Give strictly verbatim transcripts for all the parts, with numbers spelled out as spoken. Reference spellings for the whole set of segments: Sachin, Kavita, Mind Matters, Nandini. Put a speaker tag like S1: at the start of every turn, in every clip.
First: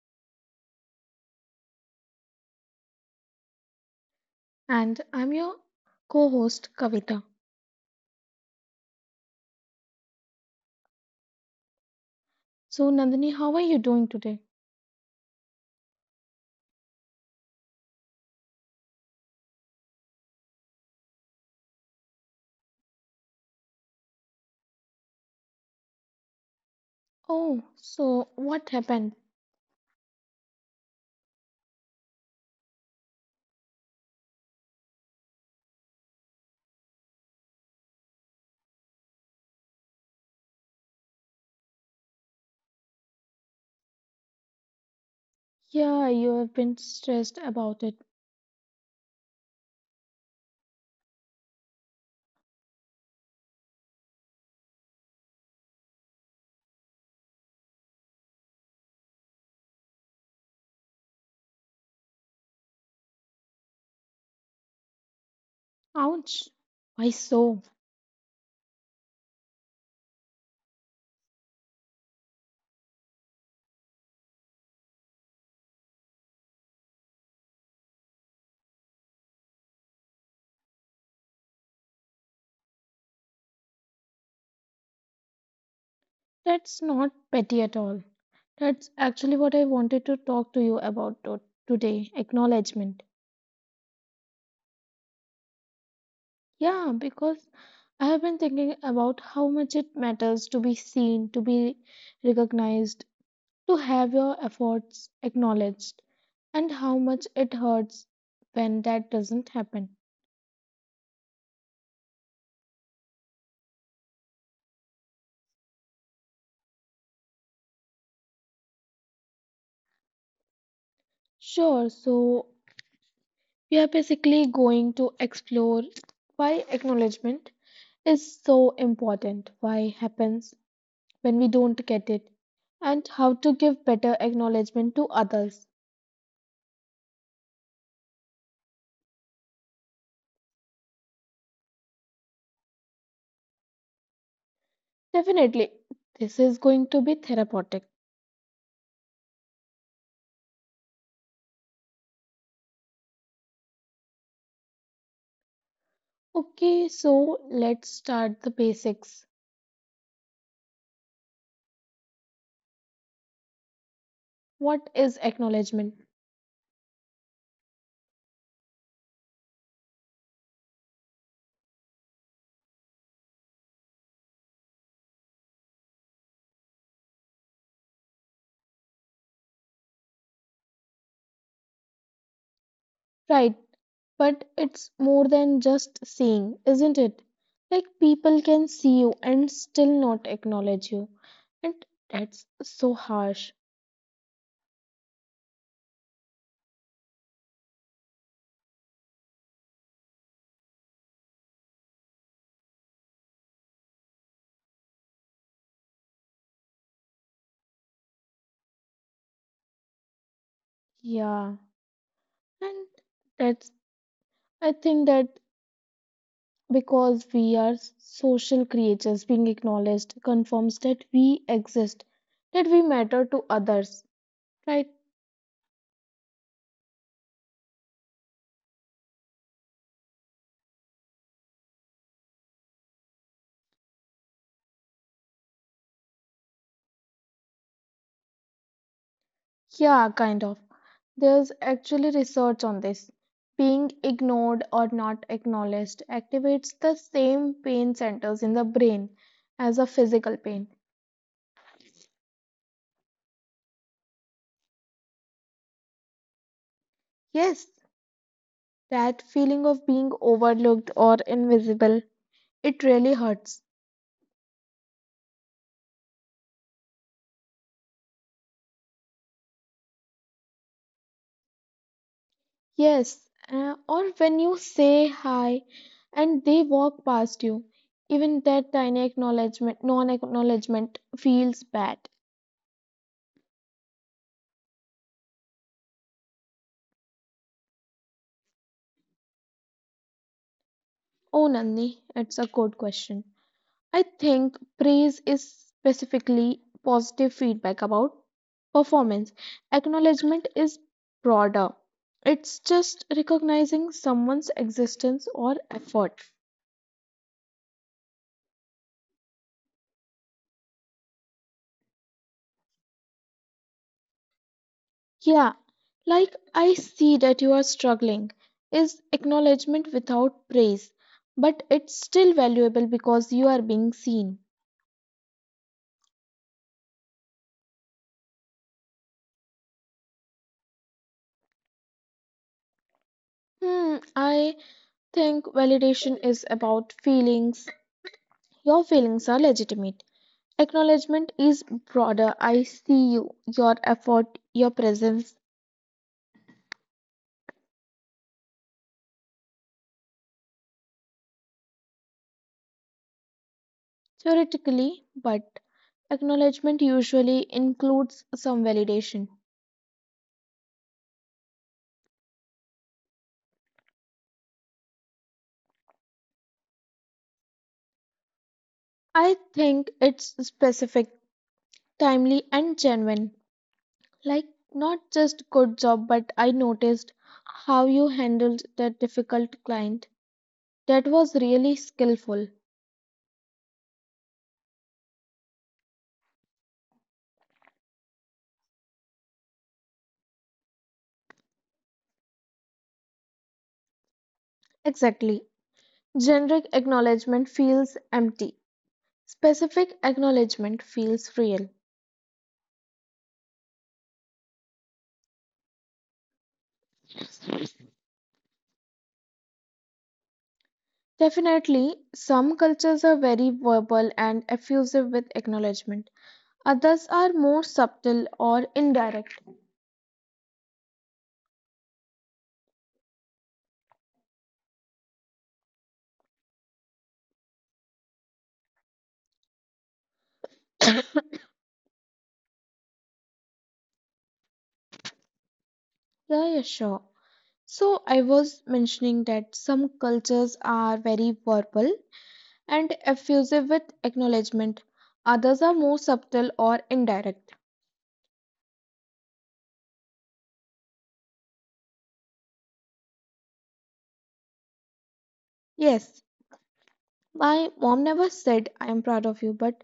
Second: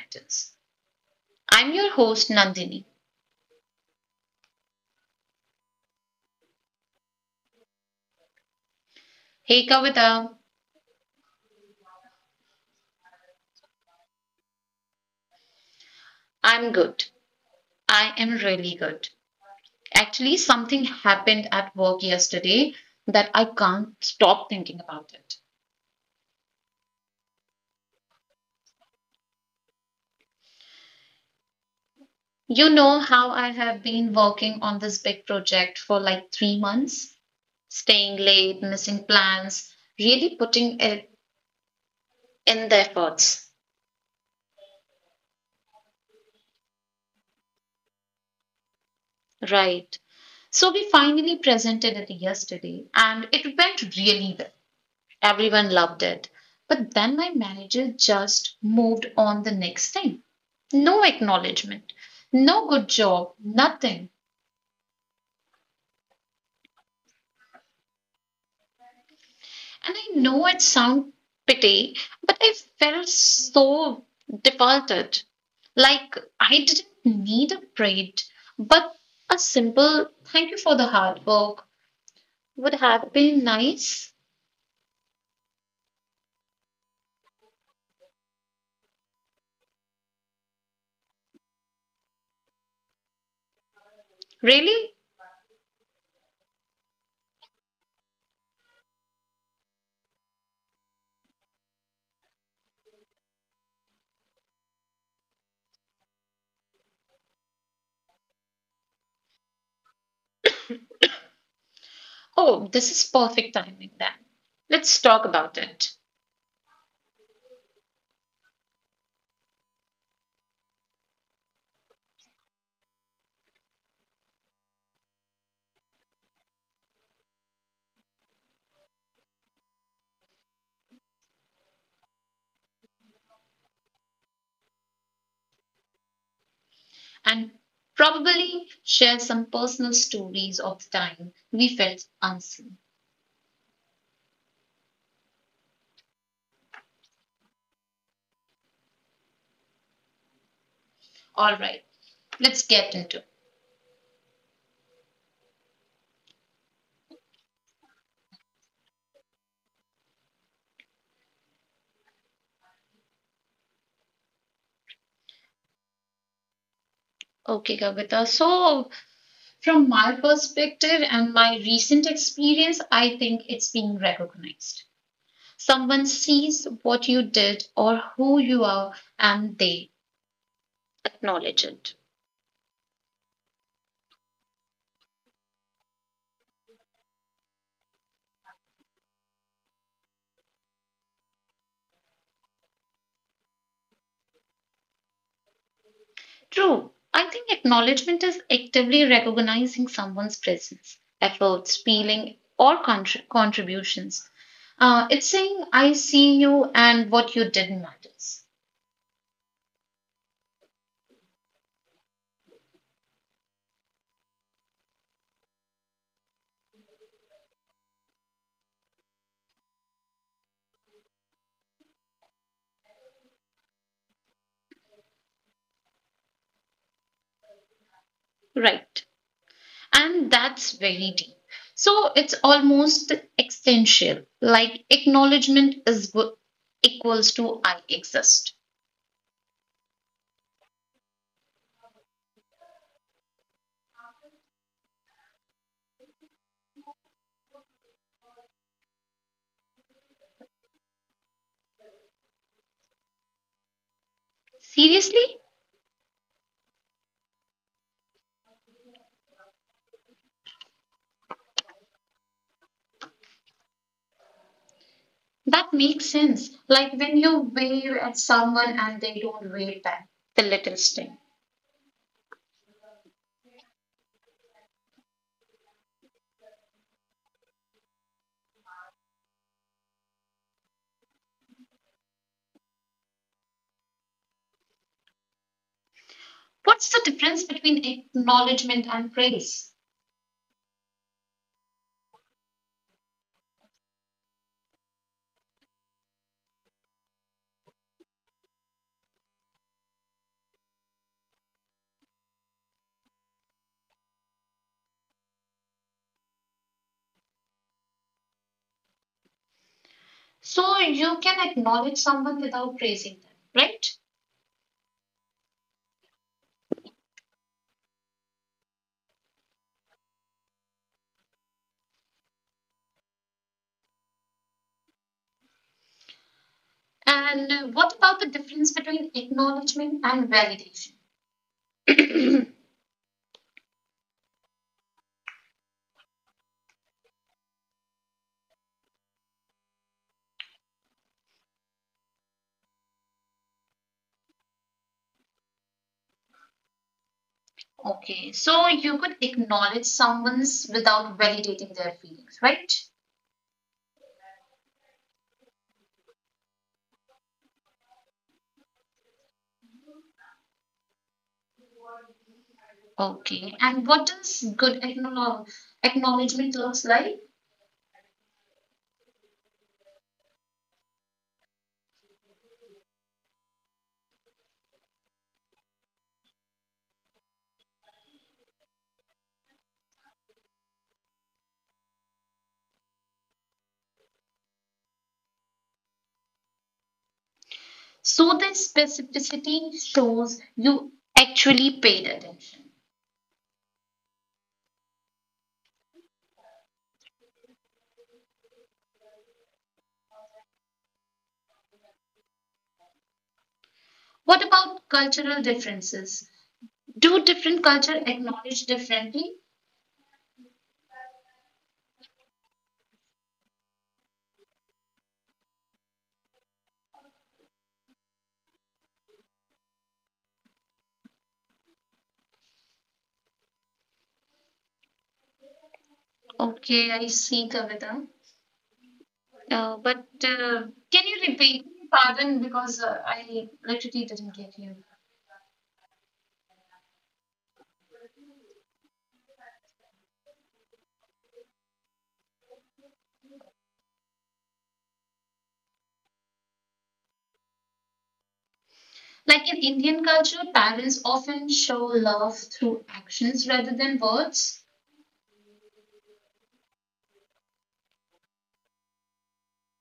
S1: Matters. I'm your host, Nandini.
S2: And I'm your co host, Kavita.
S1: Hey, Kavita.
S2: So, Nandini, how are you doing today?
S1: I'm good. I am really good. Actually, something happened at work yesterday that I can't stop thinking about it.
S2: Oh, so what happened?
S1: You know how I have been working on this big project for like three months, staying late, missing plans, really putting it in the efforts.
S2: Yeah, you have been stressed about it.
S1: Right. So we finally presented it yesterday and it went really well. Everyone loved it. But then my manager just moved on the next thing. No acknowledgement, no good job, nothing.
S2: Ouch. Why so?
S1: And I know it sounds pity, but I felt so defaulted. Like I didn't need a parade, but a simple thank you for the hard work would have been nice.
S2: That's not petty at all. That's actually what I wanted to talk to you about to- today, acknowledgement.
S1: Really?
S2: Yeah, because I have been thinking about how much it matters to be seen, to be recognized, to have your efforts acknowledged, and how much it hurts when that doesn't happen.
S1: Oh, this is perfect timing then. Let's talk about it
S2: Sure, so we are basically going to explore why acknowledgement is so important, why happens when we don't get it, and how to give better acknowledgement to others.
S1: and probably share some personal stories of the time we felt unseen.
S2: Definitely, this is going to be therapeutic.
S1: All right, let's get into it.
S2: Okay, so let's start the basics. What is acknowledgement?
S1: Okay, Kavita. So, from my perspective and my recent experience, I think it's being recognized. Someone sees what you did or who you are and they acknowledge it.
S2: Right, but it's more than just seeing, isn't it? Like people can see you and still not acknowledge you. And that's so harsh.
S1: True. I think acknowledgement is actively recognizing someone's presence, efforts, feeling, or contr- contributions. Uh, it's saying, I see you and what you did matters.
S2: Yeah. And that's, I think that because we are social creatures, being acknowledged confirms that we exist, that we matter to others, right?
S1: Right. And that's very deep. So it's almost existential, like acknowledgement is w- equals to I exist.
S2: Yeah, kind of. There's actually research on this. Being ignored or not acknowledged activates the same pain centers in the brain as a physical pain.
S1: Seriously?
S2: Yes, that feeling of being overlooked or invisible, it really hurts.
S1: That makes sense. Like when you wave at someone and they don't wave back, the little sting.
S2: Yes, uh, or when you say hi and they walk past you, even that tiny acknowledgement, non acknowledgement feels bad.
S1: What's the difference between acknowledgement and praise?
S2: Oh, Nandini, it's a good question. I think praise is specifically positive feedback about performance. Acknowledgement is broader, it's just recognizing someone's existence or effort.
S1: So you can acknowledge someone without praising them, right?
S2: Yeah, like I see that you are struggling is acknowledgement without praise, but it's still valuable because you are being seen.
S1: And what about the difference between acknowledgement and validation?
S2: Hmm, I think validation is about feelings. Your feelings are legitimate. Acknowledgement is broader. I see you, your effort, your presence,
S1: Okay, so you could acknowledge someone's without validating their feelings, right?
S2: theoretically, but acknowledgement usually includes some validation.
S1: Okay, and what does good acknowledge, acknowledgement looks like?
S2: I think it's specific, timely, and genuine. Like, not just good job, but I noticed how you handled that difficult client. That was really skillful.
S1: So the specificity shows you actually paid attention.
S2: Exactly. Generic acknowledgement feels empty. Specific acknowledgement feels real.
S1: What about cultural differences? Do different culture acknowledge differently?
S2: Definitely, some cultures are very verbal and effusive with acknowledgement. Others are more subtle or indirect.
S1: Okay, I see, Kavita. Uh, but uh, can you repeat? Pardon, because uh, I literally didn't get you.
S2: Yeah, yeah, sure. So, I was mentioning that some cultures are very verbal and effusive with acknowledgement. Others are more subtle or indirect.
S1: Like in Indian culture, parents often show love through actions rather than words.
S2: Yes, my mom never said I am proud of you, but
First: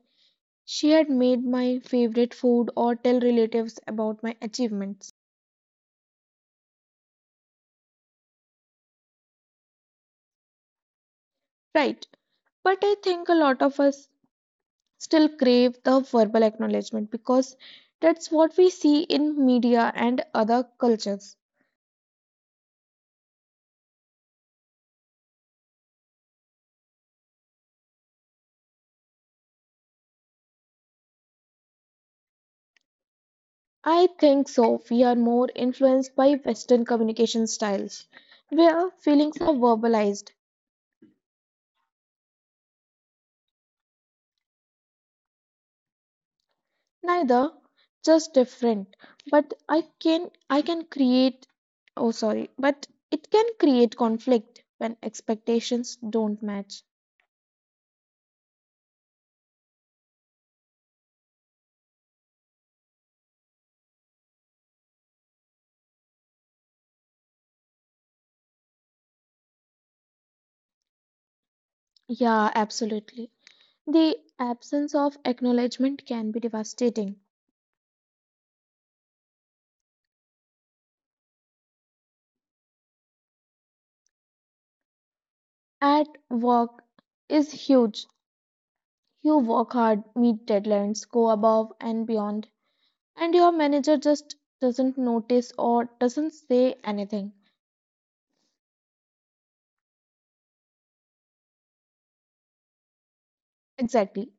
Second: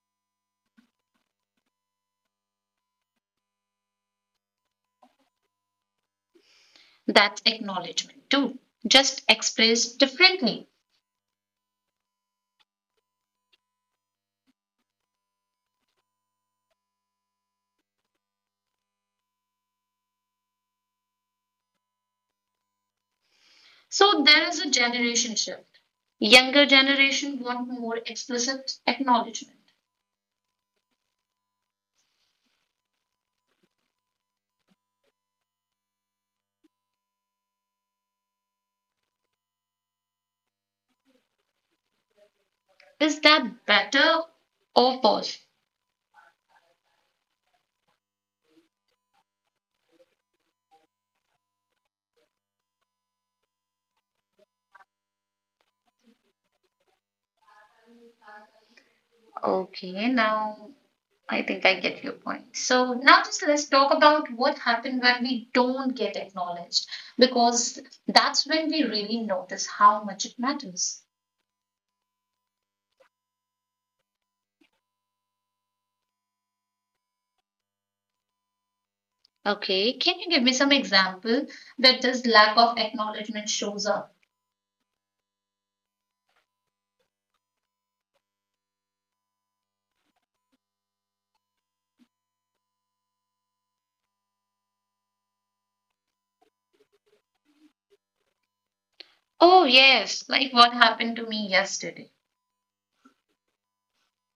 S2: she had made my favorite food or tell relatives about my achievements.
S1: That's acknowledgement too, just expressed differently.
S2: Right. But I think a lot of us still crave the verbal acknowledgement because that's what we see in media and other cultures.
S1: So there is a generation shift. Younger generation want more explicit acknowledgement.
S2: I think so. We are more influenced by Western communication styles where feelings are verbalized.
S1: Is that better or worse?
S2: Neither, just different. But I can I can create oh sorry, but it can create conflict when expectations don't match.
S1: Okay, now I think I get your point. So now just let's talk about what happened when we don't get acknowledged, because that's when we really notice how much it matters.
S2: Yeah, absolutely. The absence of acknowledgement can be devastating.
S1: Okay, can you give me some example that this lack of acknowledgement shows up?
S2: At work is huge. You work hard, meet deadlines, go above and beyond, and your manager just doesn't notice or doesn't say anything.
S1: Oh yes, like what happened to me yesterday.
S2: Exactly.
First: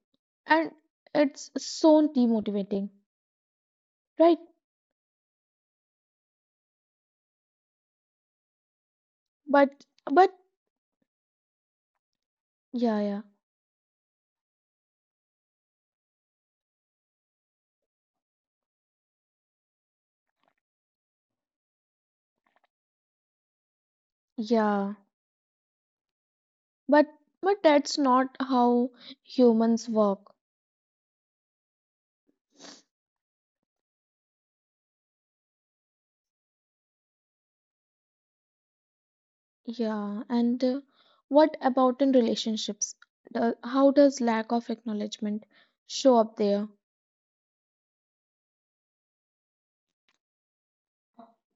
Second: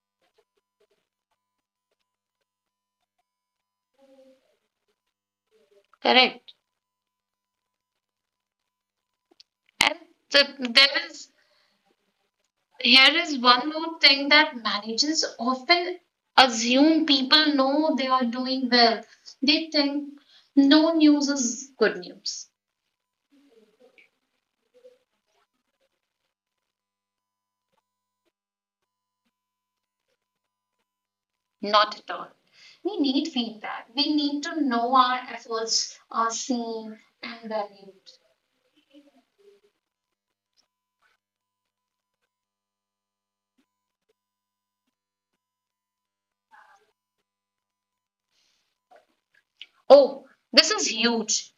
S2: And it's so demotivating, right?
S1: Correct.
S2: But
S1: And
S2: but
S1: the, there is
S2: yeah,
S1: Here
S2: yeah.
S1: is one more thing that managers often assume people know they are doing well. They think no news is good news.
S2: Yeah. But but that's not how humans work.
S1: Not at all. We need feedback. We need to know our efforts are seen and valued.
S2: Yeah. And uh, what about in relationships? The, how does lack of acknowledgement show up there?
S1: Oh, this is huge.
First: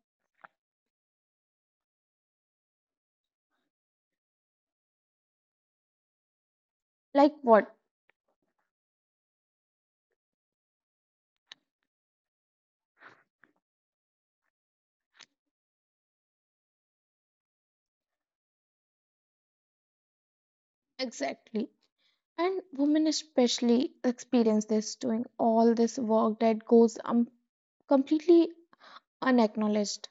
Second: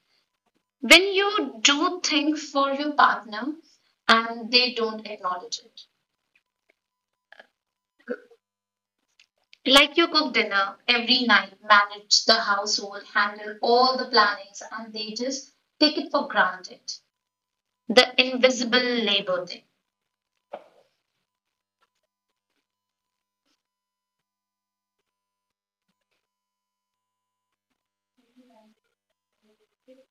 S1: When you do things for your partner and they don't acknowledge it,
S2: Like what?
S1: like you cook dinner every night, manage the household, handle all the plannings, and they just take it for granted. The invisible labor thing.
S2: Exactly. And women especially experience this doing all this work that goes um, completely unacknowledged.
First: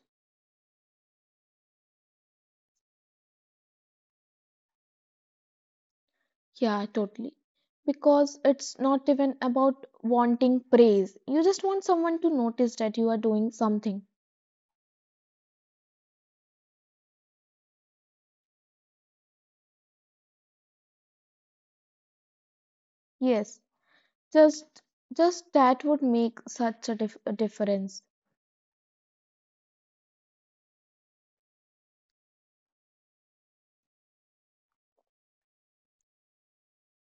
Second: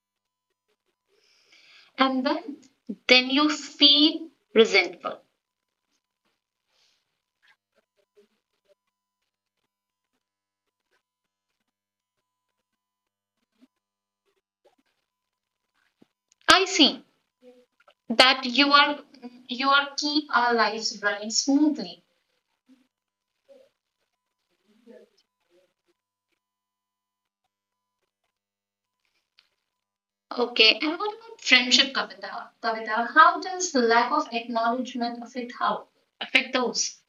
S1: And then, then you feel resentful.
S2: Yeah, totally. Because it's not even about wanting praise. You just want someone to notice that you are doing something.
S1: I see. That you are You are keep our lives running smoothly.
S2: Yes, just just that would make such a, dif a difference.
S1: Okay, and what about friendship, Kavita? Kavita, how does the lack of acknowledgement affect how affect those?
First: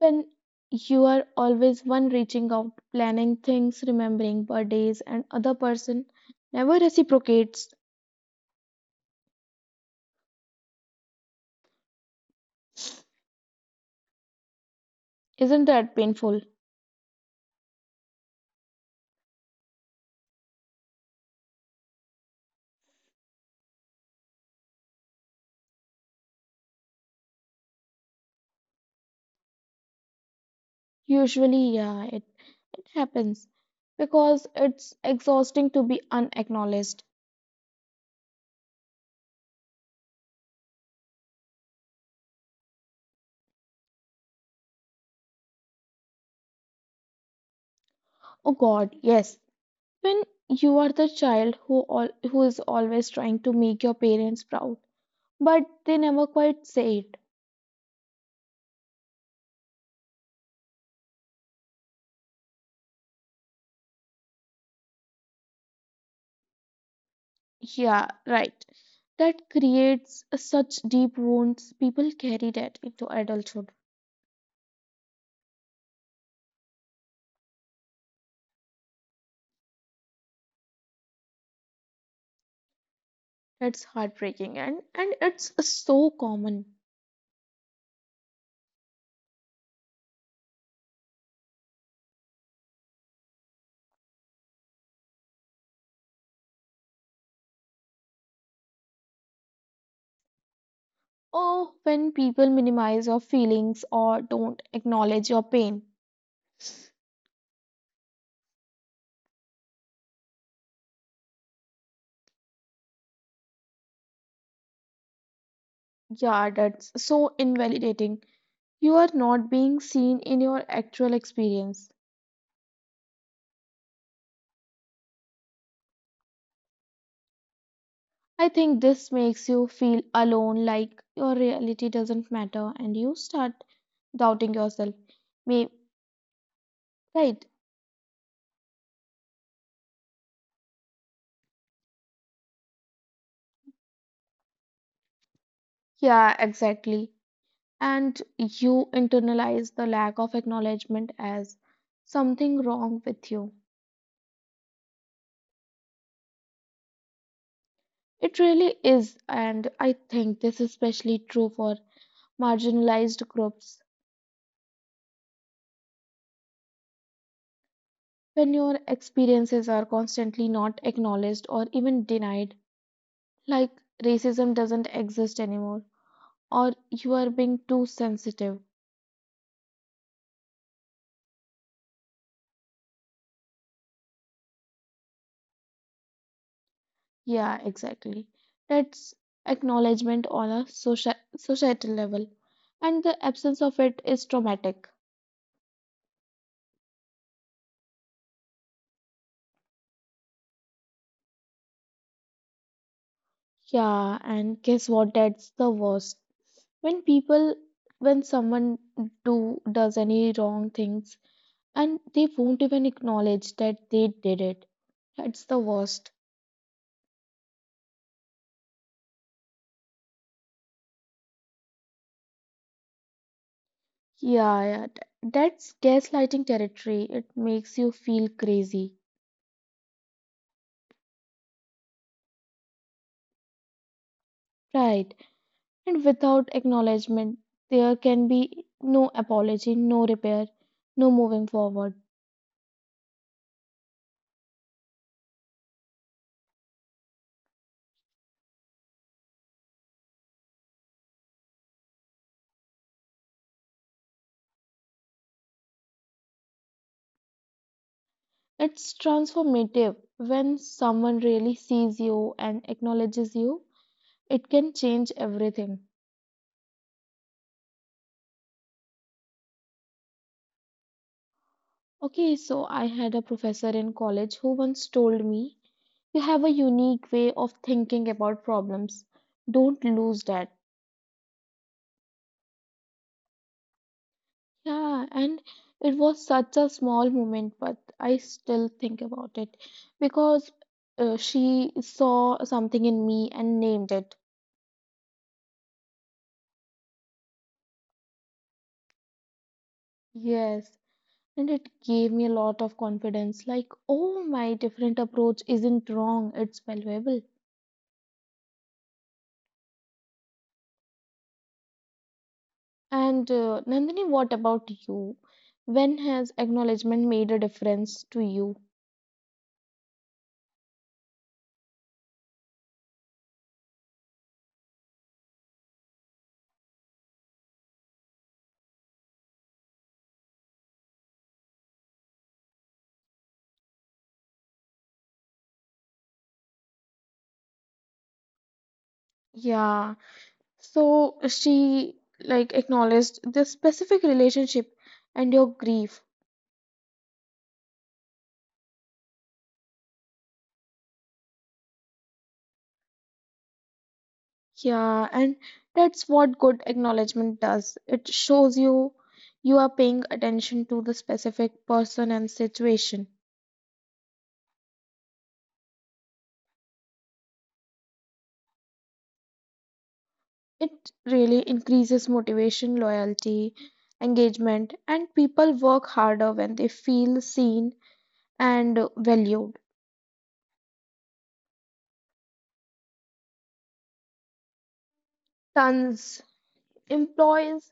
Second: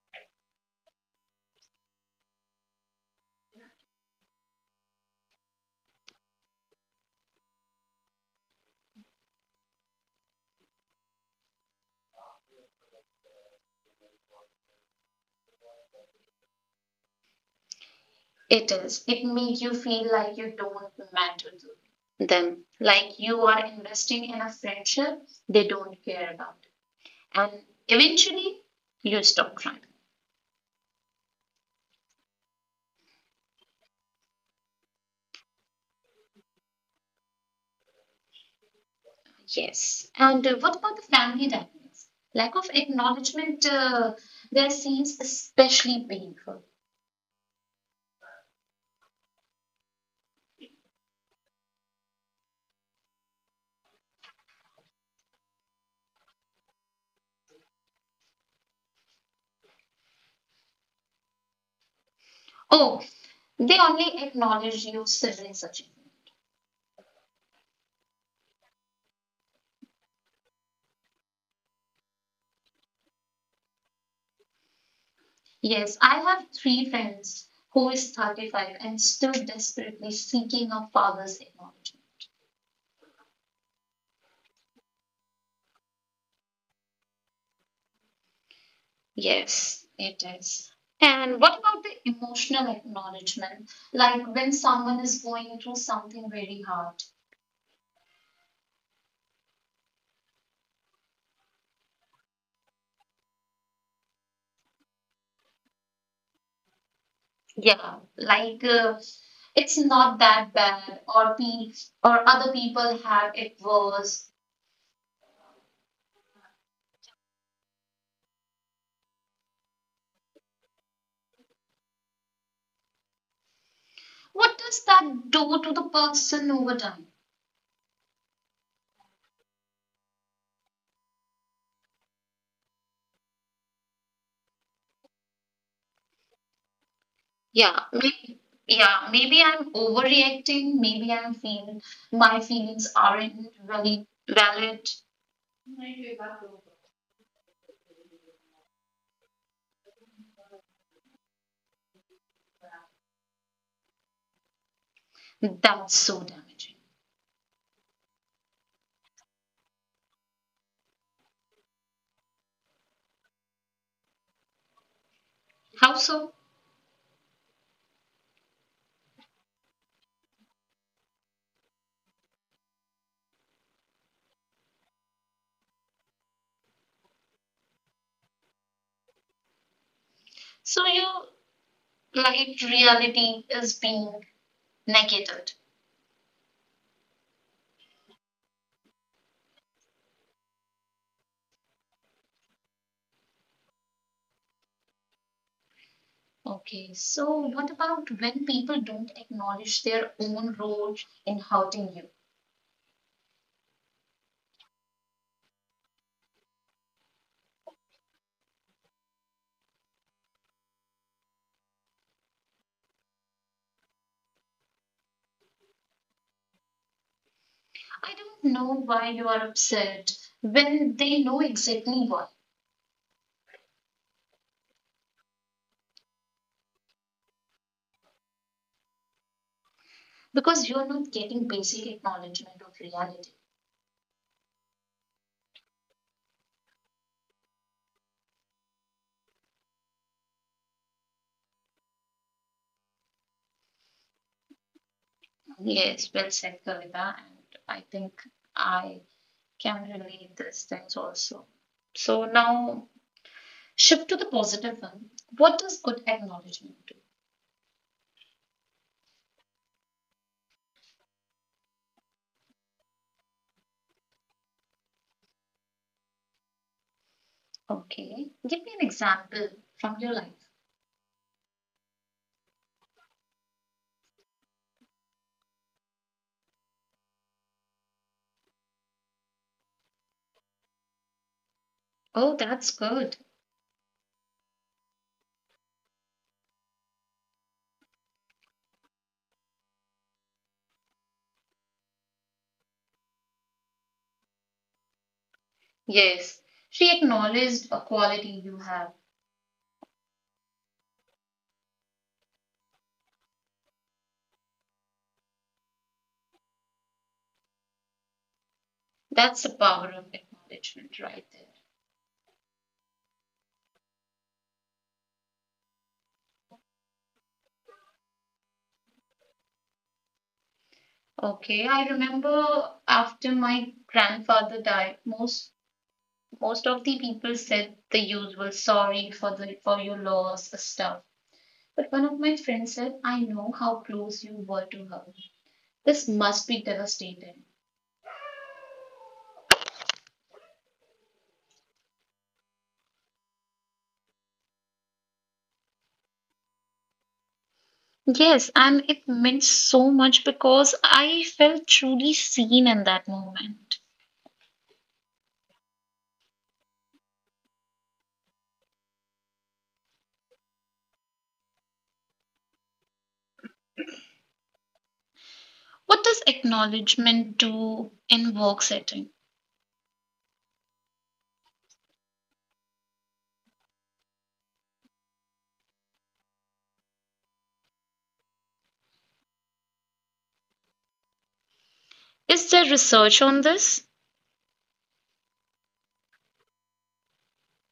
S2: When you are always one reaching out, planning things, remembering birthdays, and other person never reciprocates. Isn't that painful?
S1: It is. It makes you feel like you don't matter to them, like you are investing in a friendship they don't care about, and eventually you stop trying.
S2: Usually, yeah, it, it happens because it's exhausting to be unacknowledged.
S1: Yes. And uh, what about the family dynamics? Lack of acknowledgement uh, there seems especially painful.
S2: Oh God, yes. When you are the child who all, who is always trying to make your parents proud, but they never quite say it.
S1: Oh, they only acknowledge you civil Sachin.
S2: Yeah, right. That creates such deep wounds. People carry that into adulthood.
S1: Yes, I have three friends who is thirty-five and still desperately seeking a father's acknowledgement.
S2: That's heartbreaking, and and it's so common.
S1: Yes, it is. And what about the emotional acknowledgement? Like when someone is going through something very hard.
S2: Or when people minimize your feelings or don't acknowledge your pain.
S1: Yeah, like uh, it's not that bad, or pe- or other people have it worse.
S2: Yeah, that's so invalidating. You are not being seen in your actual experience.
S1: What does that do to the person over time?
S2: I think this makes you feel alone, like your reality doesn't matter, and you start doubting yourself. May right?
S1: Yeah, Yeah, maybe I'm overreacting. Maybe I'm feel my feelings aren't really valid.
S2: Yeah, exactly. And you internalize the lack of acknowledgement as something wrong with you.
S1: That's so damaging.
S2: It really is, and I think this is especially true for marginalized groups.
S1: How so?
S2: When your experiences are constantly not acknowledged or even denied, like racism doesn't exist anymore, or you are being too sensitive.
S1: So your light reality is being negated.
S2: Yeah, exactly. That's acknowledgement on a soci- societal level, and the absence of it is traumatic.
S1: Okay, so what about when people don't acknowledge their own role in hurting you?
S2: Yeah, and guess what? That's the worst. When people when someone do does any wrong things and they won't even acknowledge that they did it, that's the worst.
S1: I don't know why you are upset when they know exactly why.
S2: Yeah, yeah, th- that's gaslighting territory. It makes you feel crazy,
S1: Because you're not getting basic acknowledgement of reality.
S2: right? And without acknowledgement there can be no apology, no repair, no moving forward.
S1: Yes, well said, Kavita, and I think I can relate these things also. So now shift to the positive one. What does good acknowledgement do?
S2: It's transformative. When someone really sees you and acknowledges you, it can change everything.
S1: Okay, give me an example from your life.
S2: Okay, so I had a professor in college who once told me, you have a unique way of thinking about problems. Don't lose that.
S1: Oh, that's good.
S2: Yeah, and it was such a small moment, but I still think about it because uh, she saw something in me and named it.
S1: Yes, she acknowledged a quality you have.
S2: Yes, and it gave me a lot of confidence, like, oh, my different approach isn't wrong, it's valuable.
S1: That's the power of acknowledgement right there.
S2: And uh, Nandini, what about you? When has acknowledgement made a difference to you?
S1: Okay, I remember after my grandfather died, most most of the people said the usual sorry for the for your loss stuff. But one of my friends said, I know how close you were to her. This must be devastating.
S2: Yeah, so she like acknowledged the specific relationship and your grief.
S1: Yes, and it meant so much because I felt truly seen in that moment.
S2: Yeah, and that's what good acknowledgement does. It shows you you are paying attention to the specific person and situation.
S1: What does acknowledgement do in work setting?
S2: It really increases motivation, loyalty, engagement, and people work harder when they feel seen and valued.
S1: Is there research on this?
S2: Tons. employees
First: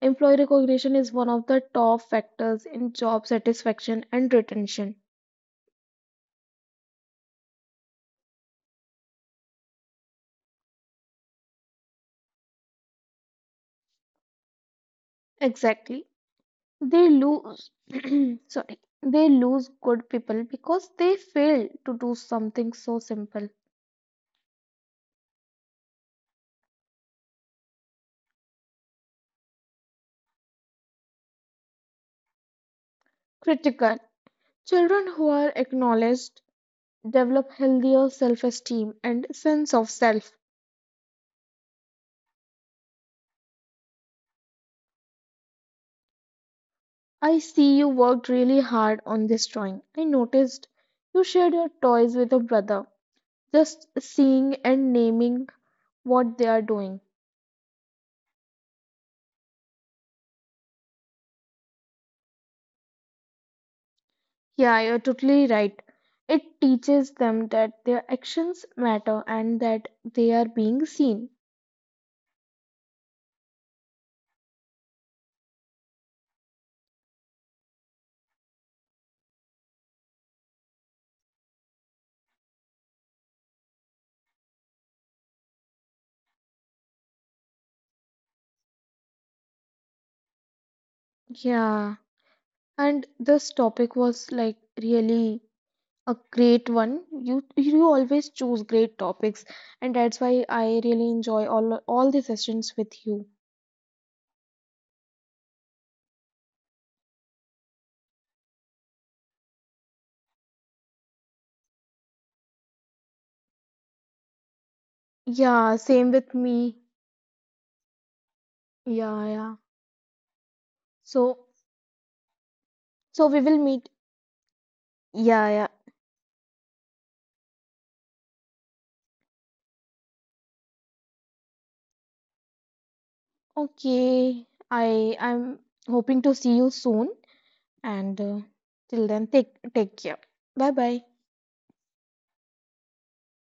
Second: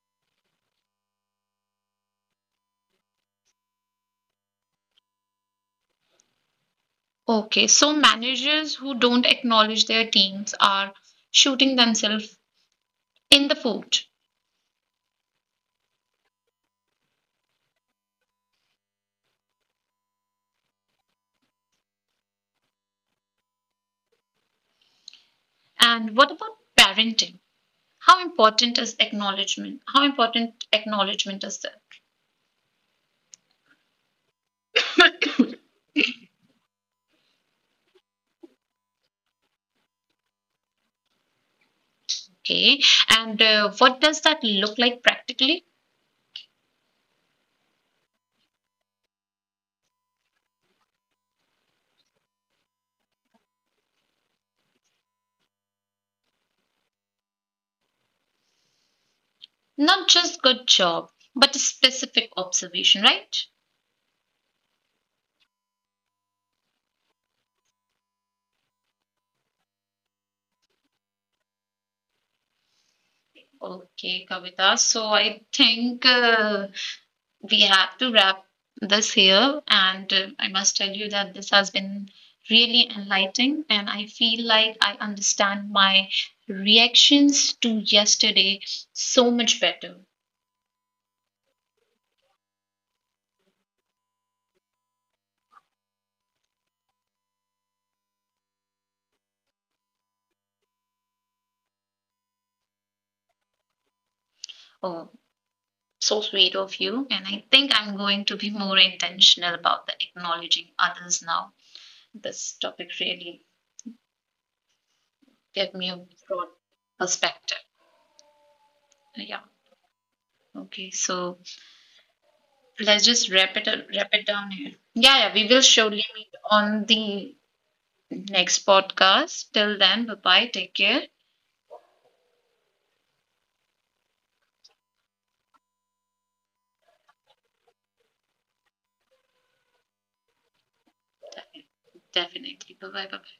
S2: Employee recognition is one of the top factors in job satisfaction and retention.
S1: Okay, so managers who don't acknowledge their teams are shooting themselves in the foot.
S2: Exactly. They lose sorry, they lose good people because they fail to do something so simple.
S1: And what about parenting? How important is acknowledgement how important acknowledgement is
S2: Critical. Children who are
S1: that?
S2: acknowledged develop healthier self-esteem and sense of self.
S1: Okay, and uh, what does that look like practically,
S2: I see you worked really hard on this drawing. I noticed you shared your toys with your brother. Just seeing and naming what they are doing.
S1: not just good job but a specific observation, right?
S2: Yeah, you're totally right. It teaches them that their actions matter and that they are being seen.
S1: Okay, Kavita, so I think uh, we have to wrap this here, and uh, I must tell you that this has been really enlightening, and I feel like I understand my reactions to yesterday so much better.
S2: Yeah, and this topic was like really a great one. You you always choose great topics, and that's why I really enjoy all all the sessions with you.
S1: Oh, so sweet of you. And I think I'm going to be more intentional about the acknowledging others now. This topic really gave
S2: Yeah,
S1: me a
S2: same with
S1: broad
S2: me.
S1: perspective.
S2: Yeah,
S1: Yeah.
S2: yeah.
S1: Okay. So
S2: So
S1: let's
S2: so
S1: just
S2: we will
S1: wrap it
S2: meet.
S1: wrap it down here. Yeah, yeah.
S2: Yeah,
S1: We will
S2: yeah.
S1: surely meet on the next podcast. Till then, bye bye. Take care.
S2: Okay, I I'm hoping to see you soon and uh, till then take take care. Bye bye.
S1: Definitely. Bye bye. Bye bye.